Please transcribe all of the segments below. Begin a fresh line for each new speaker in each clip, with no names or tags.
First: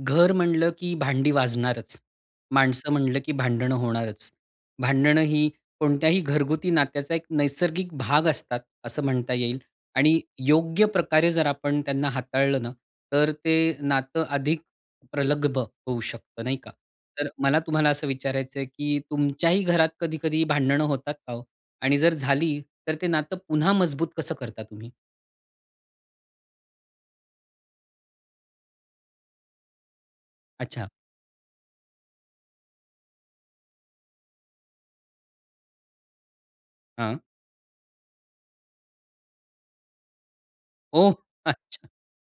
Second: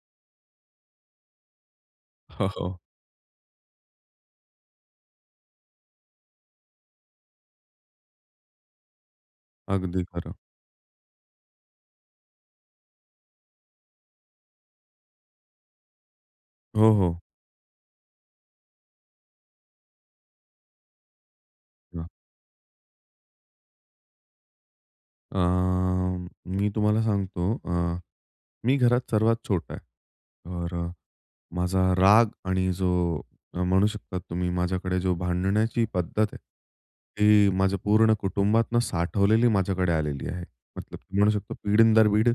घरं म्हणलं की भांडी वाजणारचं,
हा. हो.
माणसं म्हणलं की भांडणं होणारचं. भांडणं ही कोणत्याही घरगुती नात्याचा एक नैसर्गिक भाग असतात असं म्हणता येईल.
अगदी
आणि
खरं.
योग्य प्रकारे जर आपण त्यांना हाताळलं ना तर ते नातं अधिक प्रगल्भ होऊ शकत नाही का?
हो. हो.
तर मला तुम्हाला असं विचारायचं आहे, की तुमच्याही घरात कधी-कधी भांडणं होतात का हो? आणि
हां.
जर झाली तर ते नातं पुन्हा मजबूत कसं करता तुम्ही?
अ, मी तुम्हाला सांगतो, अ, मी घरात सर्वात छोटा आहे. तर,
अच्छा.
माझा राग आणि जो म्हणू शकता तुम्ही माझ्याकडे जो भांडण्याची पद्धत आहे.
हां.
ती माझं पूर्ण कुटुंबातून साठवलेली माझ्याकडे आलेली आहे. मतलब
ओ
म्हणू शकतो
अच्छा.
पिढीन दर पिढी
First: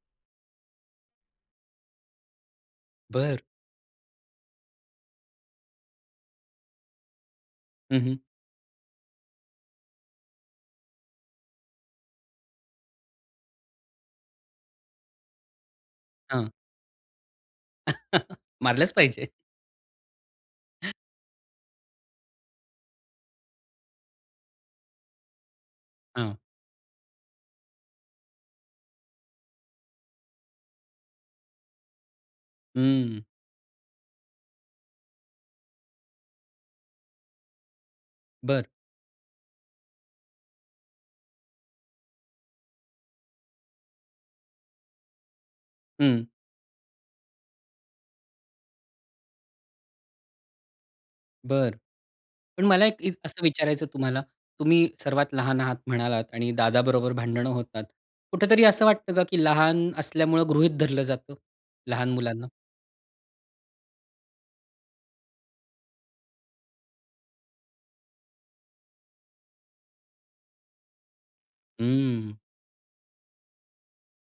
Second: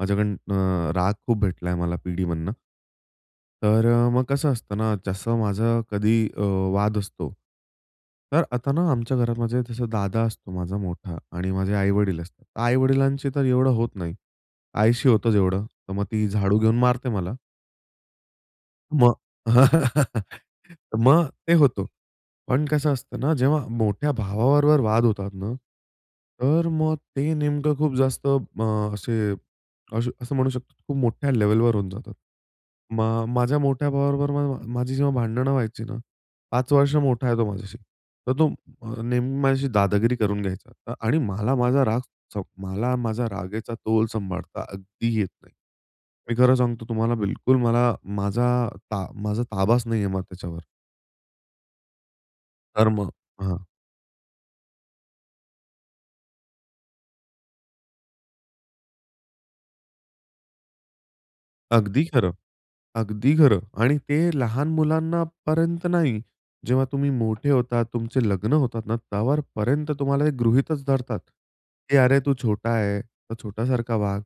माझ्याकडून अ, राग खूप भेटलायं मला पिढीमधनं.
बरं.
तर मग कसं असतं ना जसं माझं कधी अ, वाद असतो,
हं हं.
तर आता ना आमच्या घरामध्ये माझा दादा असतो, माझा मोठा आणि माझे आईवडील असतात. तर आई-वडिलांची तर एवढं होत नाही. आईशी होतं जेवढं तर मग ती
हां.
झाडू घेऊन मारते मला.
मारलचं
मग
पाहिजे. [unintelligible]
मग, ते होतं. पण कसं असतं ना जेव्हा मोठ्या भावाबरोबर वाद होतात ना,
हां.
तर मग ते नेमकं खूप जास्त मग असे असं म्हणू शकतो खूप मोठ्या लेव्हलवर होऊन जातात.
हम्म.
मग माझ्या मोठ्या भावाबरोबर माझी जेव्हा भांडणं व्हायची ना 5 वर्ष मोठा आहे तो माझ्याशी. तर तो
बरं.
अ, नेहमी माझ्याशी दादागिरी करून घ्यायचा आणि मला माझा राग चौ मला माझा रागेचा तोल सांभाळता अगदी येत नाही.
हम्म.
मी खरं सांगतो तुम्हाला बिलकुल मला माझा ता माझा ताबाच नाही आहे मग त्याच्यावर.
बरं. पण मला
तर
एक
मग
इत असं
हां.
विचारायचं तुम्हाला, तुम्ही सर्वात लहान आहात म्हणालात आणि दादाबरोबर भांडणं होतात. कुठेतरी असं वाटतं का की लहान असल्यामुळं गृहीत धरलं जातं,
अगदी
लहान
खरं.
मुलांना?
अगदी खरं. आणि ते लहान मुलांनापर्यंत नाही. जेव्हा तुम्ही मोठे होतात, तुमचे लग्न होतात ना त्यावरपर्यंत तुम्हाला ते गृहीतच धरतात की "अरे तू
हम्म.
छोटा आहे, तर छोटासारखा वाग."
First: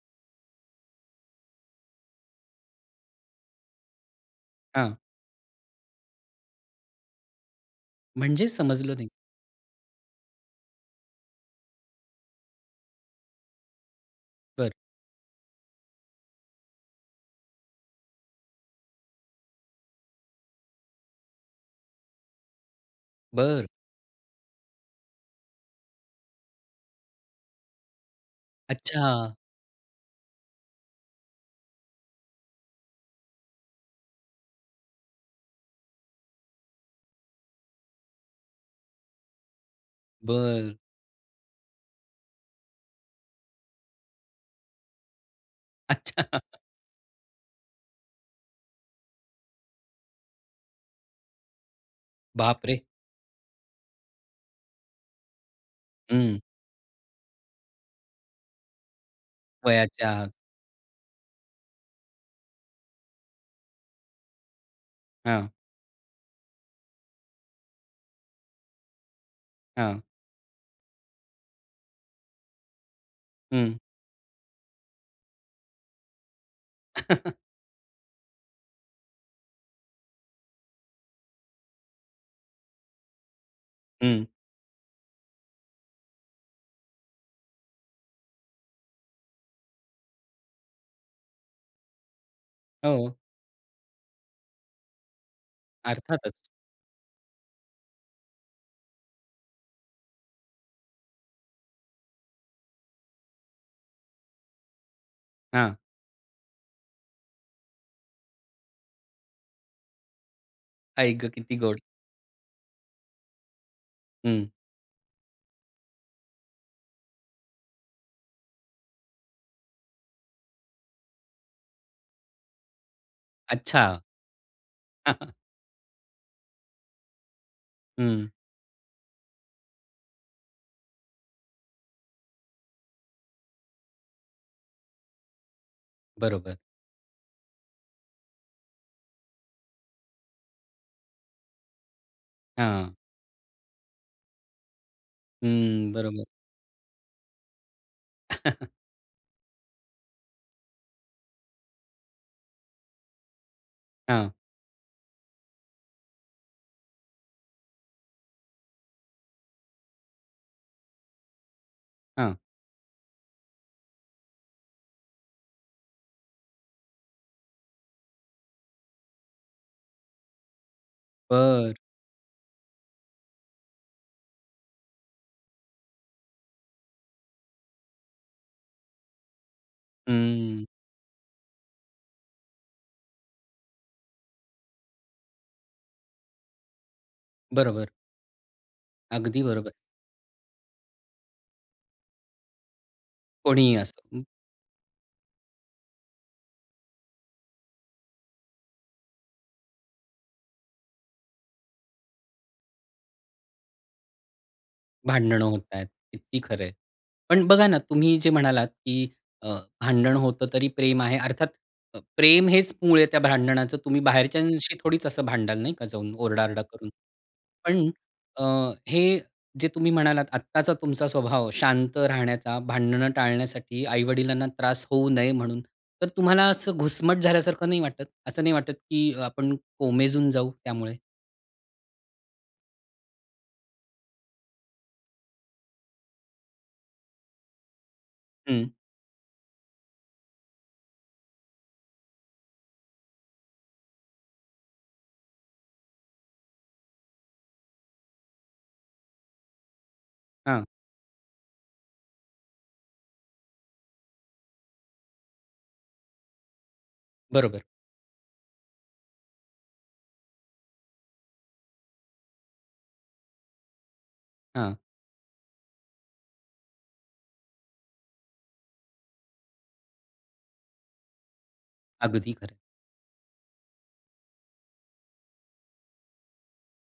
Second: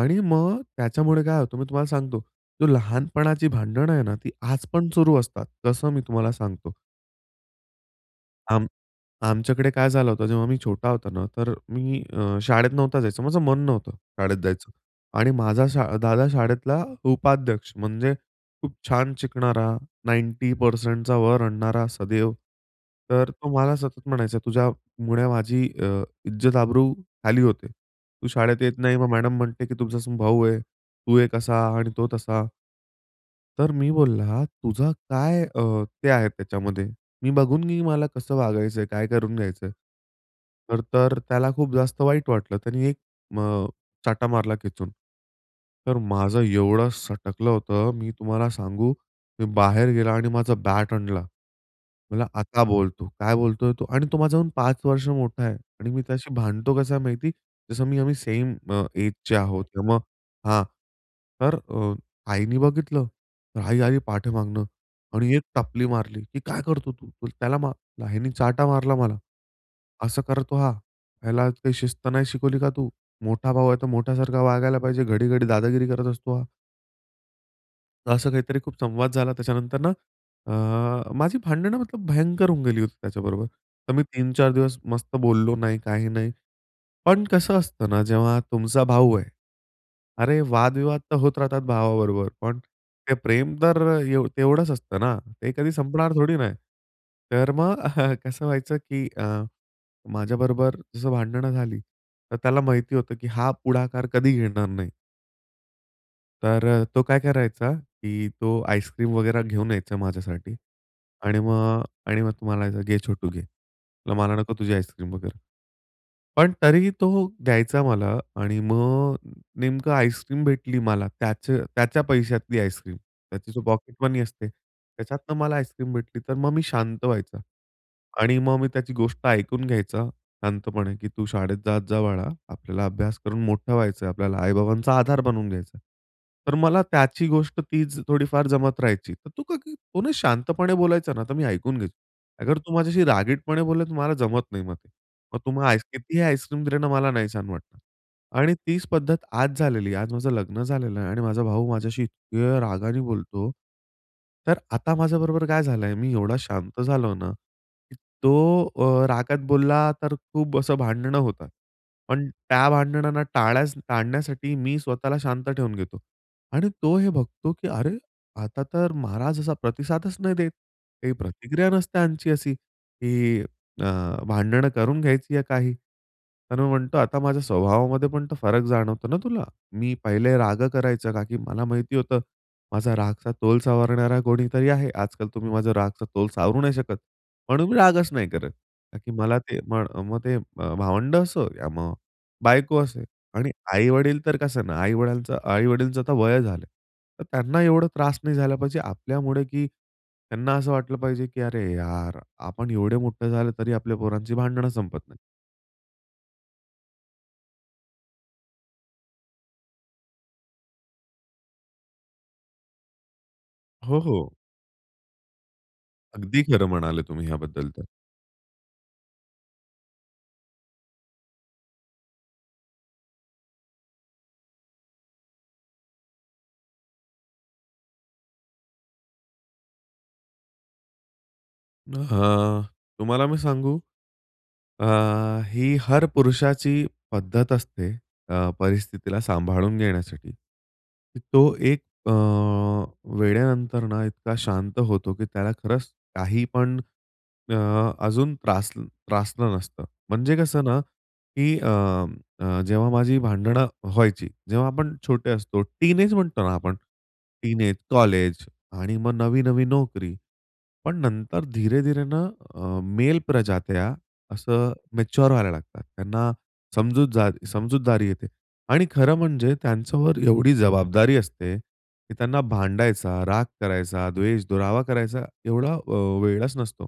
आणि मग त्याच्यामुळे काय होतं मी तुम्हाला सांगतो, तो लहानपणाची भांडणं आहे ना ती आज पण
हां.
सुरू असतात, तसं मी तुम्हाला सांगतो.
म्हणजे?
आम
समजलो नाही.
आमच्याकडे काय झालं होतं जेव्हा मी छोटा होता ना तर मी अ, शाळेत नव्हता जायचं, माझं मन नव्हतं; शाळेत
बरं.
जायचं. आणि माझा शा दादा शाळेतला उपाध्यक्ष, म्हणजे खूप छान शिकणारा, 90% वर आणणारा सदैव. तर तो
बरं.
मला सतत म्हणायचा तुझ्यामुळे माझी अ, इज्जत आब्रू खाली होते. तू शाळेत येत नाही. मग
अच्छा.
मॅडम म्हणते की तुमचा स भाऊ आहे, तू एक असा आणि तो तसा. तर मी बोलला, "तुझा काय अ, ते आहे त्याच्यामध्ये? मी बघून नी मला कसं वागायचंय? काय करून घ्यायचंय?"
बरं.
तर तर, त्याला खूप जास्त वाईट वाटलं, त्यांनी 1 मग चाटा मारला खेचून. तर
अच्छा.
माझं एवढं सटकलं होतं मी तुम्हाला सांगू, मी बाहेर गेला आणि माझा बॅट आणला. म्हणला,
बाप
"आता
रे!
बोल तू. काय बोलतोय तू?" आणि तो माझाहून पाच वर्ष मोठा आहे आणि मी त्याशी
हम्म.
भांडतो कसं आहे माहिती? जसं मी आम्ही सेम अ, एजचे आहोत किंवा मग
वयाच्या आत.
हां, तर अ, आईने बघितलं. तर आई आली पाठी मागनं आणि एक
हां.
टपली मारली की, "काय करतो तू? त्याला मार" आईनी चाटा मारला मला.
हां.
असं करतो हा, ह्याला काही शिस्त नाही शिकवली का तू? मोठा भाऊ
हं.
आहे; तो मोठ्यासारखा वागायला पाहिजे, घडी-घडी दादागिरी करत असतो हा." असं काहीतरी खूप संवाद झाला त्याच्यानंतर ना अ, माझी भांडणं मतलब भयंकर होऊन गेली होती त्याच्याबरोबर, तर मी
हं.
3-4 दिवस मस्त बोललो नाही, काही नाही. पण कसं असतं ना जेव्हा तुमचा भाऊ आहे अरे वादविवाद तर होत राहतात भावाबरोबर पण ते
हो.
प्रेम तर एव तेवढंच असतं ना, ते कधी संपणार
अर्थातच.
थोडी ना आहे. तर मग कसं व्हायचं की अ, माझ्याबरोबर जसं भांडणं झाली तर त्याला माहिती होतं की हा पुढाकार कधी घेणार नाही.
हां.
तर अ, तो काय करायचा की तो आईस्क्रीम वगैरे घेऊन यायचा माझ्यासाठी
आई गं!
आणि
किती गोड!
मग आणि मग तो म्हणायचा, "घे छोटू घे." म्ह "मला
हं.
नको तुझी आईस्क्रीम वगैरे." पण तरीही तो द्यायचा मला आणि मग नेमकं आईस्क्रीम भेटली मला त्याच त्याच्या पैशातली आईस्क्रीम. त्याची जो
अच्छा.
पॉकेटमनी असते, त्याच्यातनं मला आईस्क्रीम भेटली तर मग मी शांत व्हायचा
हं.
आणि मग मी त्याची गोष्ट ऐकून घ्यायचा शांतपणे की "तू शाळेत जात जा बाळा. आपल्याला अभ्यास करून मोठं व्हायचंय, आपल्याला आई-बाबांचा आधार बनवून घ्यायचा आहे." तर
बरोबर.
मला त्याची गोष्ट तीच थोडीफार जमत राहायची, तर तू का की तो ना शांतपणे बोलायचा ना तर मी ऐकून घ्यायचो. अगर तू
हां.
माझ्याशी रागीटपणे बोलला तर मला जमत नाही मग. तर मग तू आइस
हम्म,
कितीही
बरोबर.
आईस्क्रीम दिलं ना मला, नाही छान वाटणार. आणि तीच पद्धत आज झालेली आहे, आज माझं लग्न झालेलं आहे आणि माझा भाऊ माझ्याशी इतक्या रागाने बोलतो.
हां.
तर आता माझ्याबरोबर काय झालंय, मी एवढा शांत झालो ना, तो अ, रागात बोलला तर खूप असं भांडणं होतात. पण
हां.
त्या भांडणांना टाळ्या टाळण्यासाठी मी स्वतःला शांत ठेवून घेतो आणि तो हे बघतो की अरे! आता तर महाराज असा प्रतिसादच नाही देत, काही प्रतिक्रिया
बरं.
नसते ह्यांची अशी की अ, भांडणं करून घ्यायची आहे काही. तर मी म्हणतो आता माझ्या स्वभावामध्ये पण तो फरक जाणवतो ना तुला? मी पहिले राग
हम्म.
करायचं का की मला माहिती होतं माझा रागचा तोल सावरणारा कोणीतरी आहे. आजकाल तुम्ही माझा रागचा तोल सावरू नाही शकत, म्हणून मी
बरोबर.
रागच नाही करत. कारण की मला
अगदी
ते
बरोबर.
मग मग ते म भावंडं असो या मग बायको असो. आणि
कोणीही
आई-वडील
असो.
तर कसं ना आई-वडालच आई-वडीलांचं आता वय झालं, तर त्यांना एवढा त्रास नाही झाला पाहिजे आपल्यामुळे की त्यांना असं वाटलं पाहिजे की "अरे यार! आपण एवढे मोठे झाले तरी आपल्या पोरांची भांडणं संपत नाहीत."
भांडणं होतायेत. किती खरं आहे. पण बघा ना, तुम्ही जे म्हणालात की अ, भांडण होतं तरी प्रेम आहे, अर्थात अ प्रेम हेच मूळ आहे त्या भांडणाचं.
हो,
तुम्ही
हो.
बाहेरच्यांशी थोडीच असं भांडाल, नाही का, जाऊन
अगदी
ओरडा-आरडा
खरं
करून?
म्हणाले तुम्ही ह्याबद्दल तर.
पण अ, हे जे तुम्ही म्हणालात आत्ताचा तुमचा स्वभाव शांत राहण्याचा, भांडणं टाळण्यासाठी आई-वडिलांना त्रास होऊ नये म्हणून, तर तुम्हाला असं घुसमट झाल्यासारखं नाही वाटत? असं नाही वाटत की आपण कोमेजून जाऊ त्यामुळे?
हं, तुम्हाला मी सांगू? अ, ही हर पुरुषाची पद्धत असते अ,
हं.
परिस्थितीला सांभाळून घेण्यासाठी. तो एक अ, वेळेनंतर ना इतका शांत होतो की त्याला खरंच काहीपण अ अजून त्रासल त्रासलं नसतं म्हणजे कसं
हां.
ना की अ, जेव्हा माझी भांडणं व्हायची जेव्हा आपण छोटे असतो, टिन एज म्हणतो ना आपण, टिन
बरोबर.
एज, कॉलेज आणि मग नवी-नवी नोकरी. पण नंतर धीरे-धीरे ना अ, मेल प्रजात्या असं
हां.
मॅच्युअर व्हायला लागतात. त्यांना समजूतजा समजूतदारी येते आणि खरं म्हणजे त्यांच्यावर एवढी जबाबदारी असते की
अगदी
त्यांना
खरं.
भांडायचा, राग करायचा, द्वेष, दुरावा करायचा एवढा अ, वेळच नसतो.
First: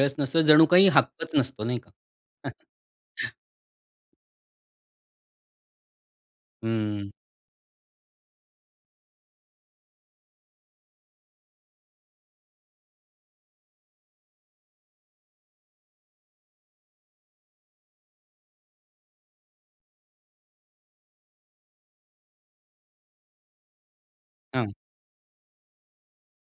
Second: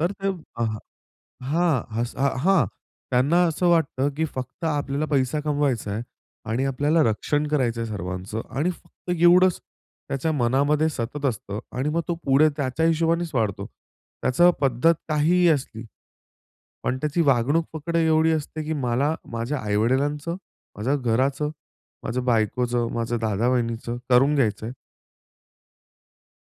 तर ते,
नसतो,
अ
जणू काही हक्कच नसतो, नाही
हां,
का?
असं हां, त्यांना असं वाटतं की फक्त आपल्याला पैसा कमवायचा आहे आणि आपल्याला
हम्म.
रक्षण करायचं आहे सर्वांचं आणि फक्त एवढंच त्याच्या मनामध्ये सतत असतं आणि मग तो पुढे त्याच्या हिशोबानेच वाढतो. त्याचं पद्धत काहीही असली, पण त्याची वागणूक फक्त एवढी असते की मला माझ्या आईवडिलांचं, माझ्या घराचं, माझ्या बायकोचं, माझ्या दादा-वहिनीचं करून
हां.
घ्यायचंय.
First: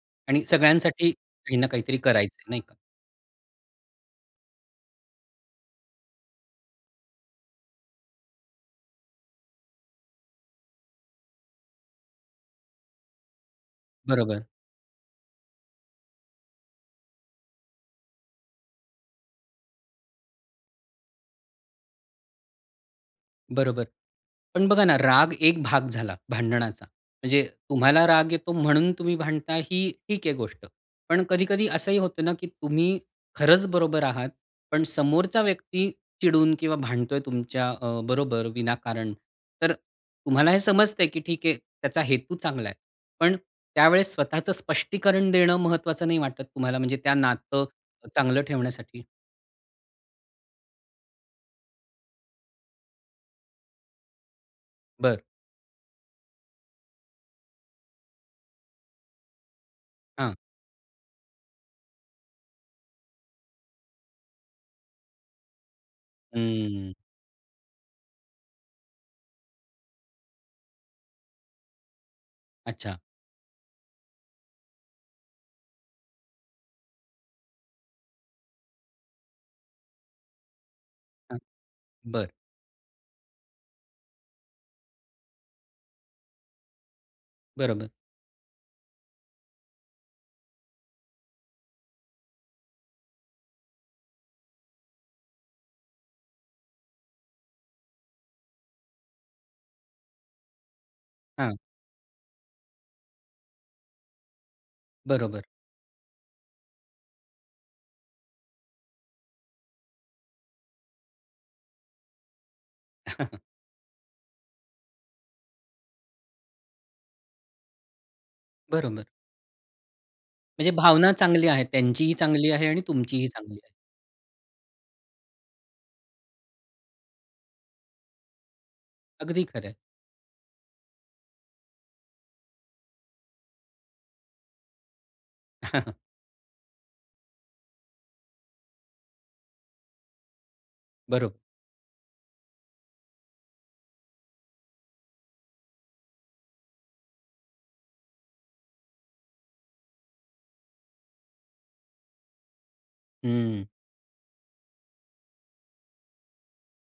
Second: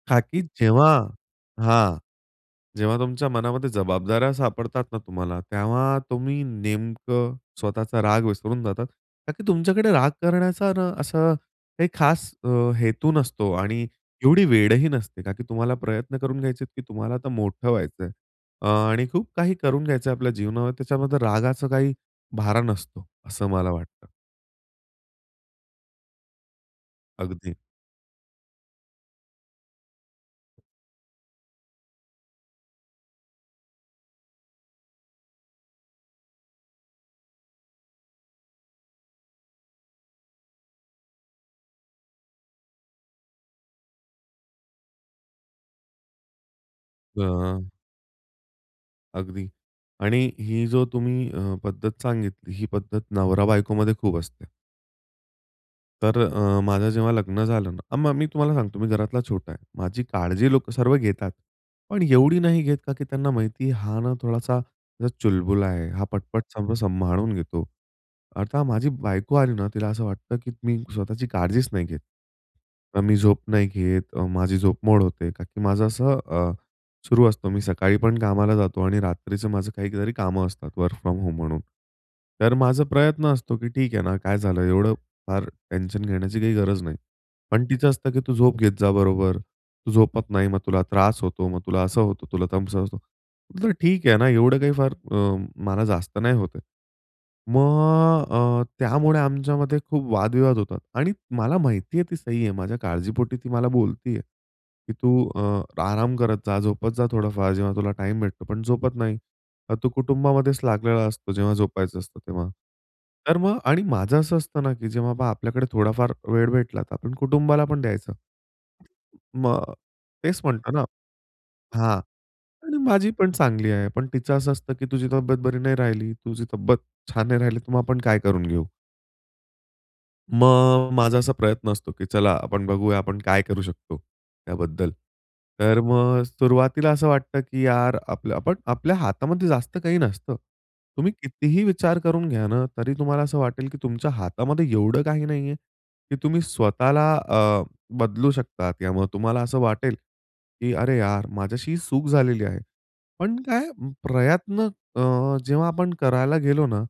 का की
आणि
जेव्हा
सगळ्यांसाठी काही ना काहीतरी
हां,
करायचं, आहे नाही का?
जेव्हा तुमच्या मनामध्ये जबाबदाऱ्या सापडतात ना तुम्हाला, तेव्हा तुम्ही नेमकं स्वतःचा राग विसरून जातात. कारण की तुमच्याकडे राग करण्याचा ना असं काही खास अ, हेतू नसतो आणि
बरोबर.
एवढी वेळ ही नसते. का की तुम्हाला प्रयत्न करून घ्यायचे आहेत, की तुम्हाला तर मोठं व्हायचंय आणि खूप काही करून घ्यायचं आहे आपल्या जीवनामध्ये, त्याच्यामध्ये रागाचा काही भारा नसतो. असं मला
बरोबर
वाटतं.
पण बघा ना राग एक भाग झाला भांडणाचा. म्हणजे
अगदी.
तुम्हाला राग येतो म्हणून तुम्ही भांडता ही ठीक आहे गोष्ट. पण कधी कधी असंही होतं ना की तुम्ही खरंच बरोबर आहात पण समोरचा व्यक्ती चिडून किंवा भांडतोय तुमच्या अ, बरोबर, विनाकारण. तर तुम्हाला हे समजतंय की ठीक आहे त्याचा हेतू चांगला आहे. पण त्यावेळेस स्वतःचं स्पष्टीकरण देणं महत्त्वाचं नाही वाटत तुम्हाला, म्हणजे त्या नातं
अ
चांगलं ठेवण्यासाठी?
अगदी आणि ही जो तुम्ही अ, पद्धत सांगितली, ही पद्धत नवरा बायकोमध्ये खूप असते.
बरं.
तर अ, माझं जेव्हा लग्न झालं ना, मग मी तुम्हाला सांगतो मी घरातला छोटा आहे. माझी
हां.
काळजी लोकं सर्व घेतात. पण एवढी नाही घेत का की त्यांना माहिती हा ना थोडासा चुलबुला आहे, हा पटपट सगळं
हं.
संभाळून घेतो. आता माझी बायको आली ना, तिला असं वाटतं की मी स्वतःची काळजीच नाही घेत.
अच्छा.
अ, मी झोप नाही घेत, अ, माझी झोप मोड होते कारण की माझं असं अ, सुरु असतो. मी सकाळी पण कामाला जातो आणि रात्रीचं माझं काहीतरी कामं असतात वर्क फ्रॉम होम म्हणून.
बरं.
तर माझा प्रयत्न असतो की ठीक आहे ना, काय झालं? एवढं फार टेन्शन घेण्याची काही गरज नाही. पण तिचं
बरोबर.
असतं की, "तू झोप घेत जा बरोबर. तू झोपत नाही मग तुला त्रास होतो, मग तुला असं होतं तुला तसं होतं." म्हटलं, "ठीक आहे ना, एवढं काही फार म मला जास्त नाही होतंय." मग अ, त्यामुळे आमच्यामध्ये खूप वादविवाद होतात आणि
हां.
मला माहिती आहे ती सही आहे. माझ्या काळजीपोटी ती मला बोलती आहे की, "तू
बरोबर.
अ, आराम करत जा, झोपत जा थोडाफार जेव्हा तुला टाईम भेटतो, पण झोपत नाही. तू कुटुंबामध्येच लागलेला असतो जेव्हा झोपायचं असतं तेव्हा." तर मग आणि माझं असं असतं ना की जेव्हा बा, पहा आपल्याकडे थोडा फार वेळ भेटला तर आपण कुटुंबाला पण द्यायचं.
बरोबर.
मग तेच
म्हणजे
म्हणतो ना
भावना चांगली आहे,
हां,
त्यांचीही चांगली आहे
आणि
आणि
माझी
तुमचीही
पण
चांगली आहे.
चांगली आहे. पण तिचं असं असतं की तुझी तब्येत बरी नाही राहिली, तुझी तब्येत छान नाही राहिली तुम्हा आपण काय करून घेऊ?
अगदी खरं आहे.
मग, माझा असा प्रयत्न असतो की चला आपण बघूया आपण काय करू शकतो त्याबद्दल. तर मग सुरुवातीला असं वाटतं की "यार, आपल्य आपण आपल्या हातामध्ये जास्त काही नसतं." तुम्ही
बरोबर.
कितीही विचार करून घ्या ना, तरी तुम्हाला असं वाटेल की तुमच्या हातामध्ये एवढं काही नाहीये की तुम्ही स्वतःला अ, बदलू शकता किंवा मग तुम्हाला असं वाटेल की "अरे यार! माझ्याशी ही चुक झालेली आहे." पण
हम्म.
काय प्रयत्न अ, जेव्हा आपण करायला गेलो ना,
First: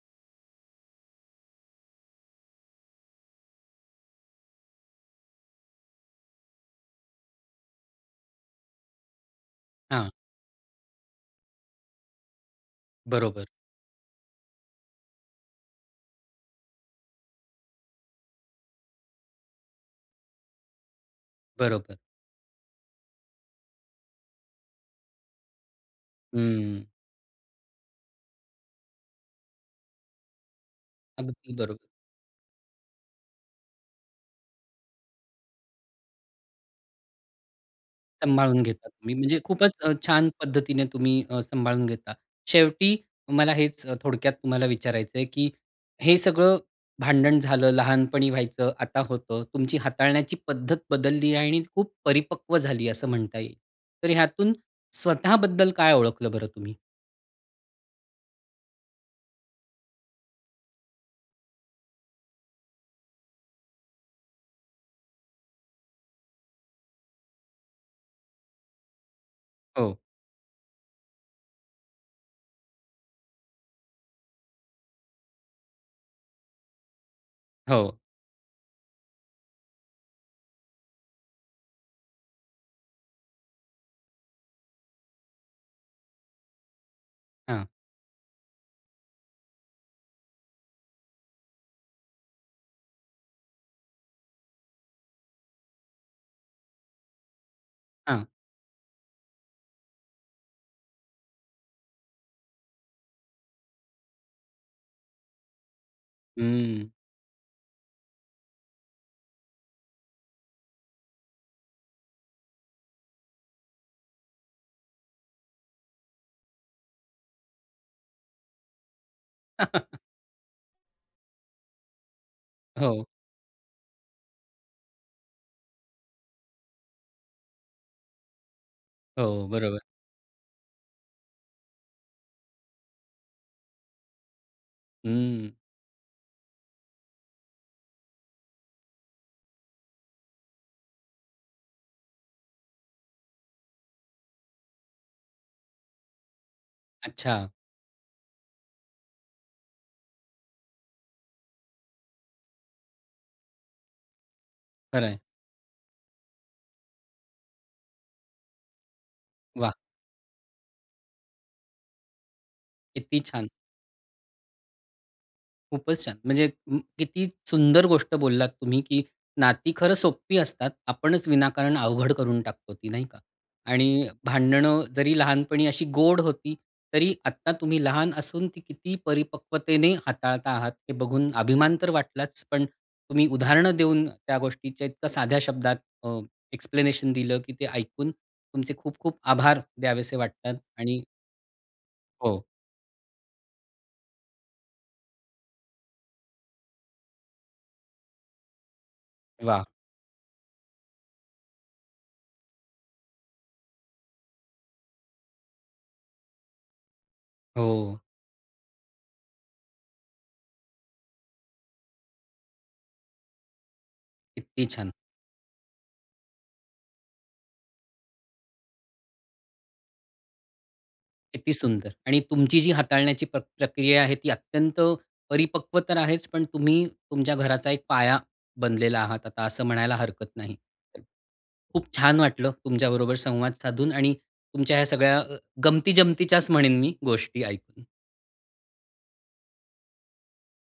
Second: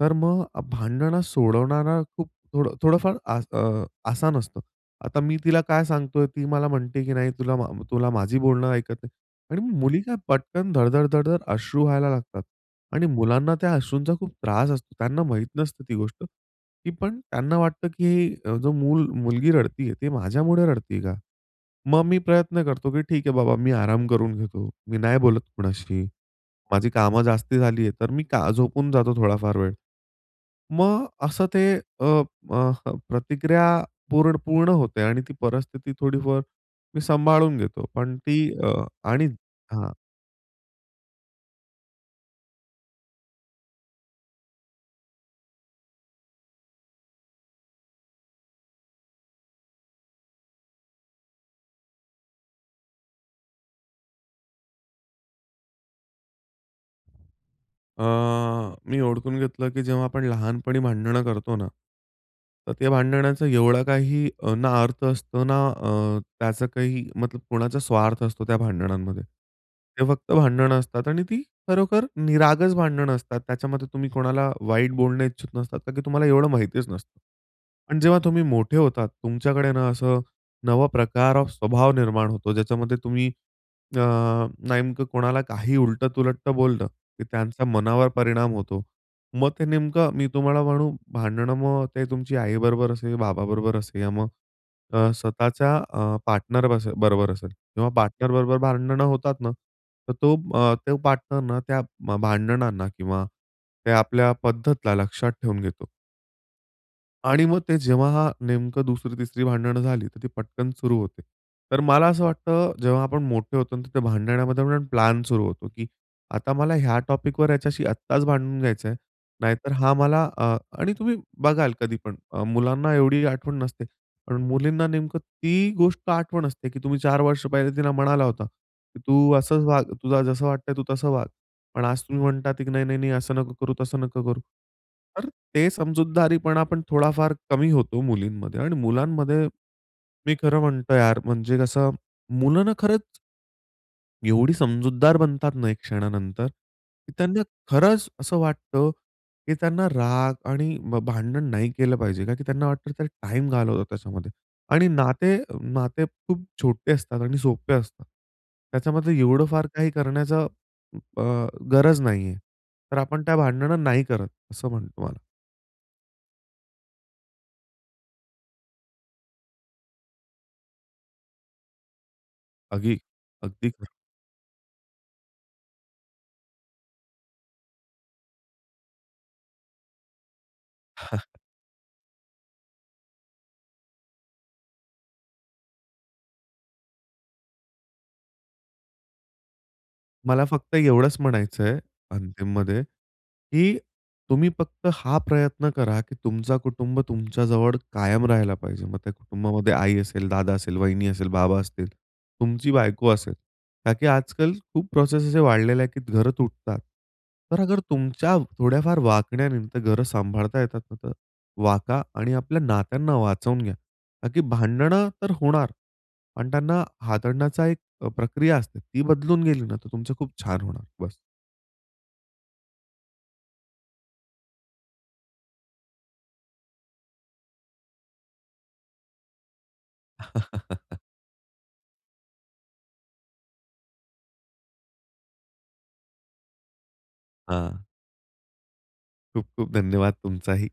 तर मग अ, भांडणं सोडवणारा खूप थोडं थोडंफार आस अ, आसान असतं. आता मी तिला काय सांगतोय, ती मला म्हणते की "नाही तुला म तुला माझी बोलणं ऐकत नाही" आणि मुली
हां.
काय पटकन, धडधड-धडधड अश्रू वहायला लागतात आणि
बरोबर.
मुलांना त्या अश्रूंचा खूप त्रास असतो. त्यांना माहीत नसतं ती गोष्ट, तरी पण त्यांना वाटतं की अ, "जो मूल मुलगी रडतीये ती माझ्यामुळे रडतीय का?"
बरोबर.
मग मी प्रयत्न करतो की ठीक आहे बाबा, मी आराम करून घेतो, मी नाही बोलत कोणाशी.
हम्म.
माझी कामं जास्ती झालीय तर मी का झोपून जातो थोडाफार वेळ. मग असं
अगदी
ते
बरोबर.
अ, अ, प्रतिक्रिया पूर्ण पूर्ण होते आणि ती परिस्थिती थोडीफार मी सांभाळून घेतो. पण ती
सांभाळून
अ,
घेता तुम्ही,
आणि
म्हणजे खूपच
हां.
अ, छान पद्धतीने तुम्ही अ, सांभाळून घेता. शेवटी मला हेच अ, थोडक्यात तुम्हाला विचारायचं आहे की हे सगळं भांडण झालं, लहानपणी व्हायचं, आता होतं, तुमची हाताळण्याची पद्धत बदलली आहे आणि खूप परिपक्व झाली, असं म्हणता येईल. तर यातून, स्वतःबद्दल काय ओळखलं बरं तुम्ही?
अ, मी ओडखून घेतलं की जेव्हा आपण लहानपणी भांडणं करतो ना, तर त्या भांडणाचा एवढा काह अ, ना अर्थ असतो ना, अ, त्याचं काही मतलब कोणाचा स्वार्थ असतो त्या भांडणांमध्ये.
हो.
ते फक्त भांडणं असतात आणि ती खरोखर निरागस भांडणं असतात. त्याच्यामध्ये तुम्ही कोणाला वाईट बोलणं इच्छूक नसतात कारण की तुम्हाला एवढं माहितीच नसतं.
हो.
पण जेव्हा तुम्ही मोठे होतात तुमच्याकडे ना असं नवा प्रकार ऑफ स्वभाव निर्माण होतो. ज्याच्यामध्ये तुम्ही अ, नेमकं कोणाला काही उलट-तुलट बोललं की त्यांचा
हां.
मनावर परिणाम होतो. मग ते नेमकं मी तुम्हाला म्हणू, भांडणं मग ते तुमची आई बरोबर असेल बाबा बरोबर असेल, या मग अ, स्वतःच्या अ, पार्टनर बसेल बरोबर असेल किंवा
हां.
पार्टनर बरोबर भांडणं होतात ना? तर तो अ, तो पार्टनरना त्या भांडणांना किंवा त्या आपल्या पद्धतला लक्षात ठेवून घेतो.
हं.
आणि मग ते जेव्हा हा नेमकं २री- ३री भांडणं झाली तर ती पटकन सुरू होते. तर मला असं वाटतं, जेव्हा आपण मोठे होतो ना तर त्या भांडणामध्ये पण प्लॅन सुरू होतो की आता मला ह्या टॉपिकवर याच्याशी आत्ताच भांडून घ्यायचंयं. नाहीतर हा मला अ आणि तुम्ही बघाल कधीपण मुलांना
हो.
एवढी आठवण नसते. पण मुलींना नेमकं ती गोष्ट आठवण असते की तुम्ही ४ वर्ष पहिले तिला म्हणाला होता की, "तू
हो,
असंच
बरोबर.
वाग, तुला जसं वाटतंय तू तसं वाग." पण आज तुम्ही म्हणतात आहे की, "नाही-नाही-नाही, असं नको करू, तसं नको करू." तर
हं.
ते समजूतदारीपणा आपण थोडाफार कमी होतो मुलींमध्ये आणि मुलांमध्ये मी खरं म्हणतो यार म्हणजे कसं? मुलं ना खरंच. एवढी समजूतदार बनतात ना, एक क्षणानंतर. त्यांना
अच्छा.
खरंच असं वाटतं की त्यांना राग आणि भ भांडण नाही केलं पाहिजे. का की त्यांना वाटतं त्या टाईम घालवतात त्याच्यामध्ये आणि
खरं आहे.
नाते अ, नाते खूप छोटे असतात आणि सोपे असतात. त्याच्यामध्ये एवढं फार
वाह!
काही करण्याच अ, गरज नाहीये. तर
किती
आपण त्या
छान!
भांडणं नाही करत असं म्हणतो तुम्हाला.
खूपच छान. म्हणजे उम्म, किती सुंदर गोष्ट बोललात तुम्ही की नाती खरं सोप्पी असतात, आपणच विनाकारण अवघड करून टाकतो ती
अगदी.
नाही का?
अगदी खरं.
आणि भांडणं जरी लहानपणी अशी गोड होती तरी आत्ता तुम्ही लहान असून ती किती परिपक्वतेने हाताळता आहात हे बघून अभिमान तर वाटलाच पण तुम्ही उदाहरणं देऊन त्या गोष्टीच्या इतका साध्या शब्दात अ, एक्सप्लेनेशन दिलं की ते ऐकून तुमचे खूप खूप आभार द्यावेसे
मला
वाटतात
फक्त
आणि
एवढंच म्हणायचंय,
हो.
अंतिममध्ये की तुम्ही फक्त हा प्रयत्न करा की तुमचं कुटुंब तुमच्या जवळ कायम राहिला पाहिजे. मग त्या
वाह!
कुटुंबामध्ये आई असेल, दादा असेल, वहिनी असेल, बाबा असतील, तुमची बायको असेल ताकि आजकाल खूप प्रोसेस असे वाढलेले आहे की घरं तुटतात. तर अगर
हो.
तुमच्या थोड्याफार वागण्याने ते घरं सांभाळता येतात ना तर वाका आणि आपल्या नात्यांना वाचवून घ्या. ताकि
कित्ती छान!
भांडणं तर होणार. पण त्यांना हाताळण्याचा एक प्रक्रिया असते. ती बदलून गेली ना तर तुमचं खूप छान होणार, बस.
किती सुंदर! आणि तुमची जी हाताळण्याची प्रक्रिया आहे ती अत्यंत परिपक्व तर आहेच पण तुम्ही तुमच्या घराचा एक पाया बनलेला आहात आता असं म्हणायला हरकत नाही. खूप छान वाटलं तुमच्याबरोबर संवाद साधून आणि तुमच्या ह्या सगळ्या गमती-जमतीच्याच म्हणेन मी, गोष्टी
हां.
ऐकून.
खूप खूप धन्यवाद तुमचाही.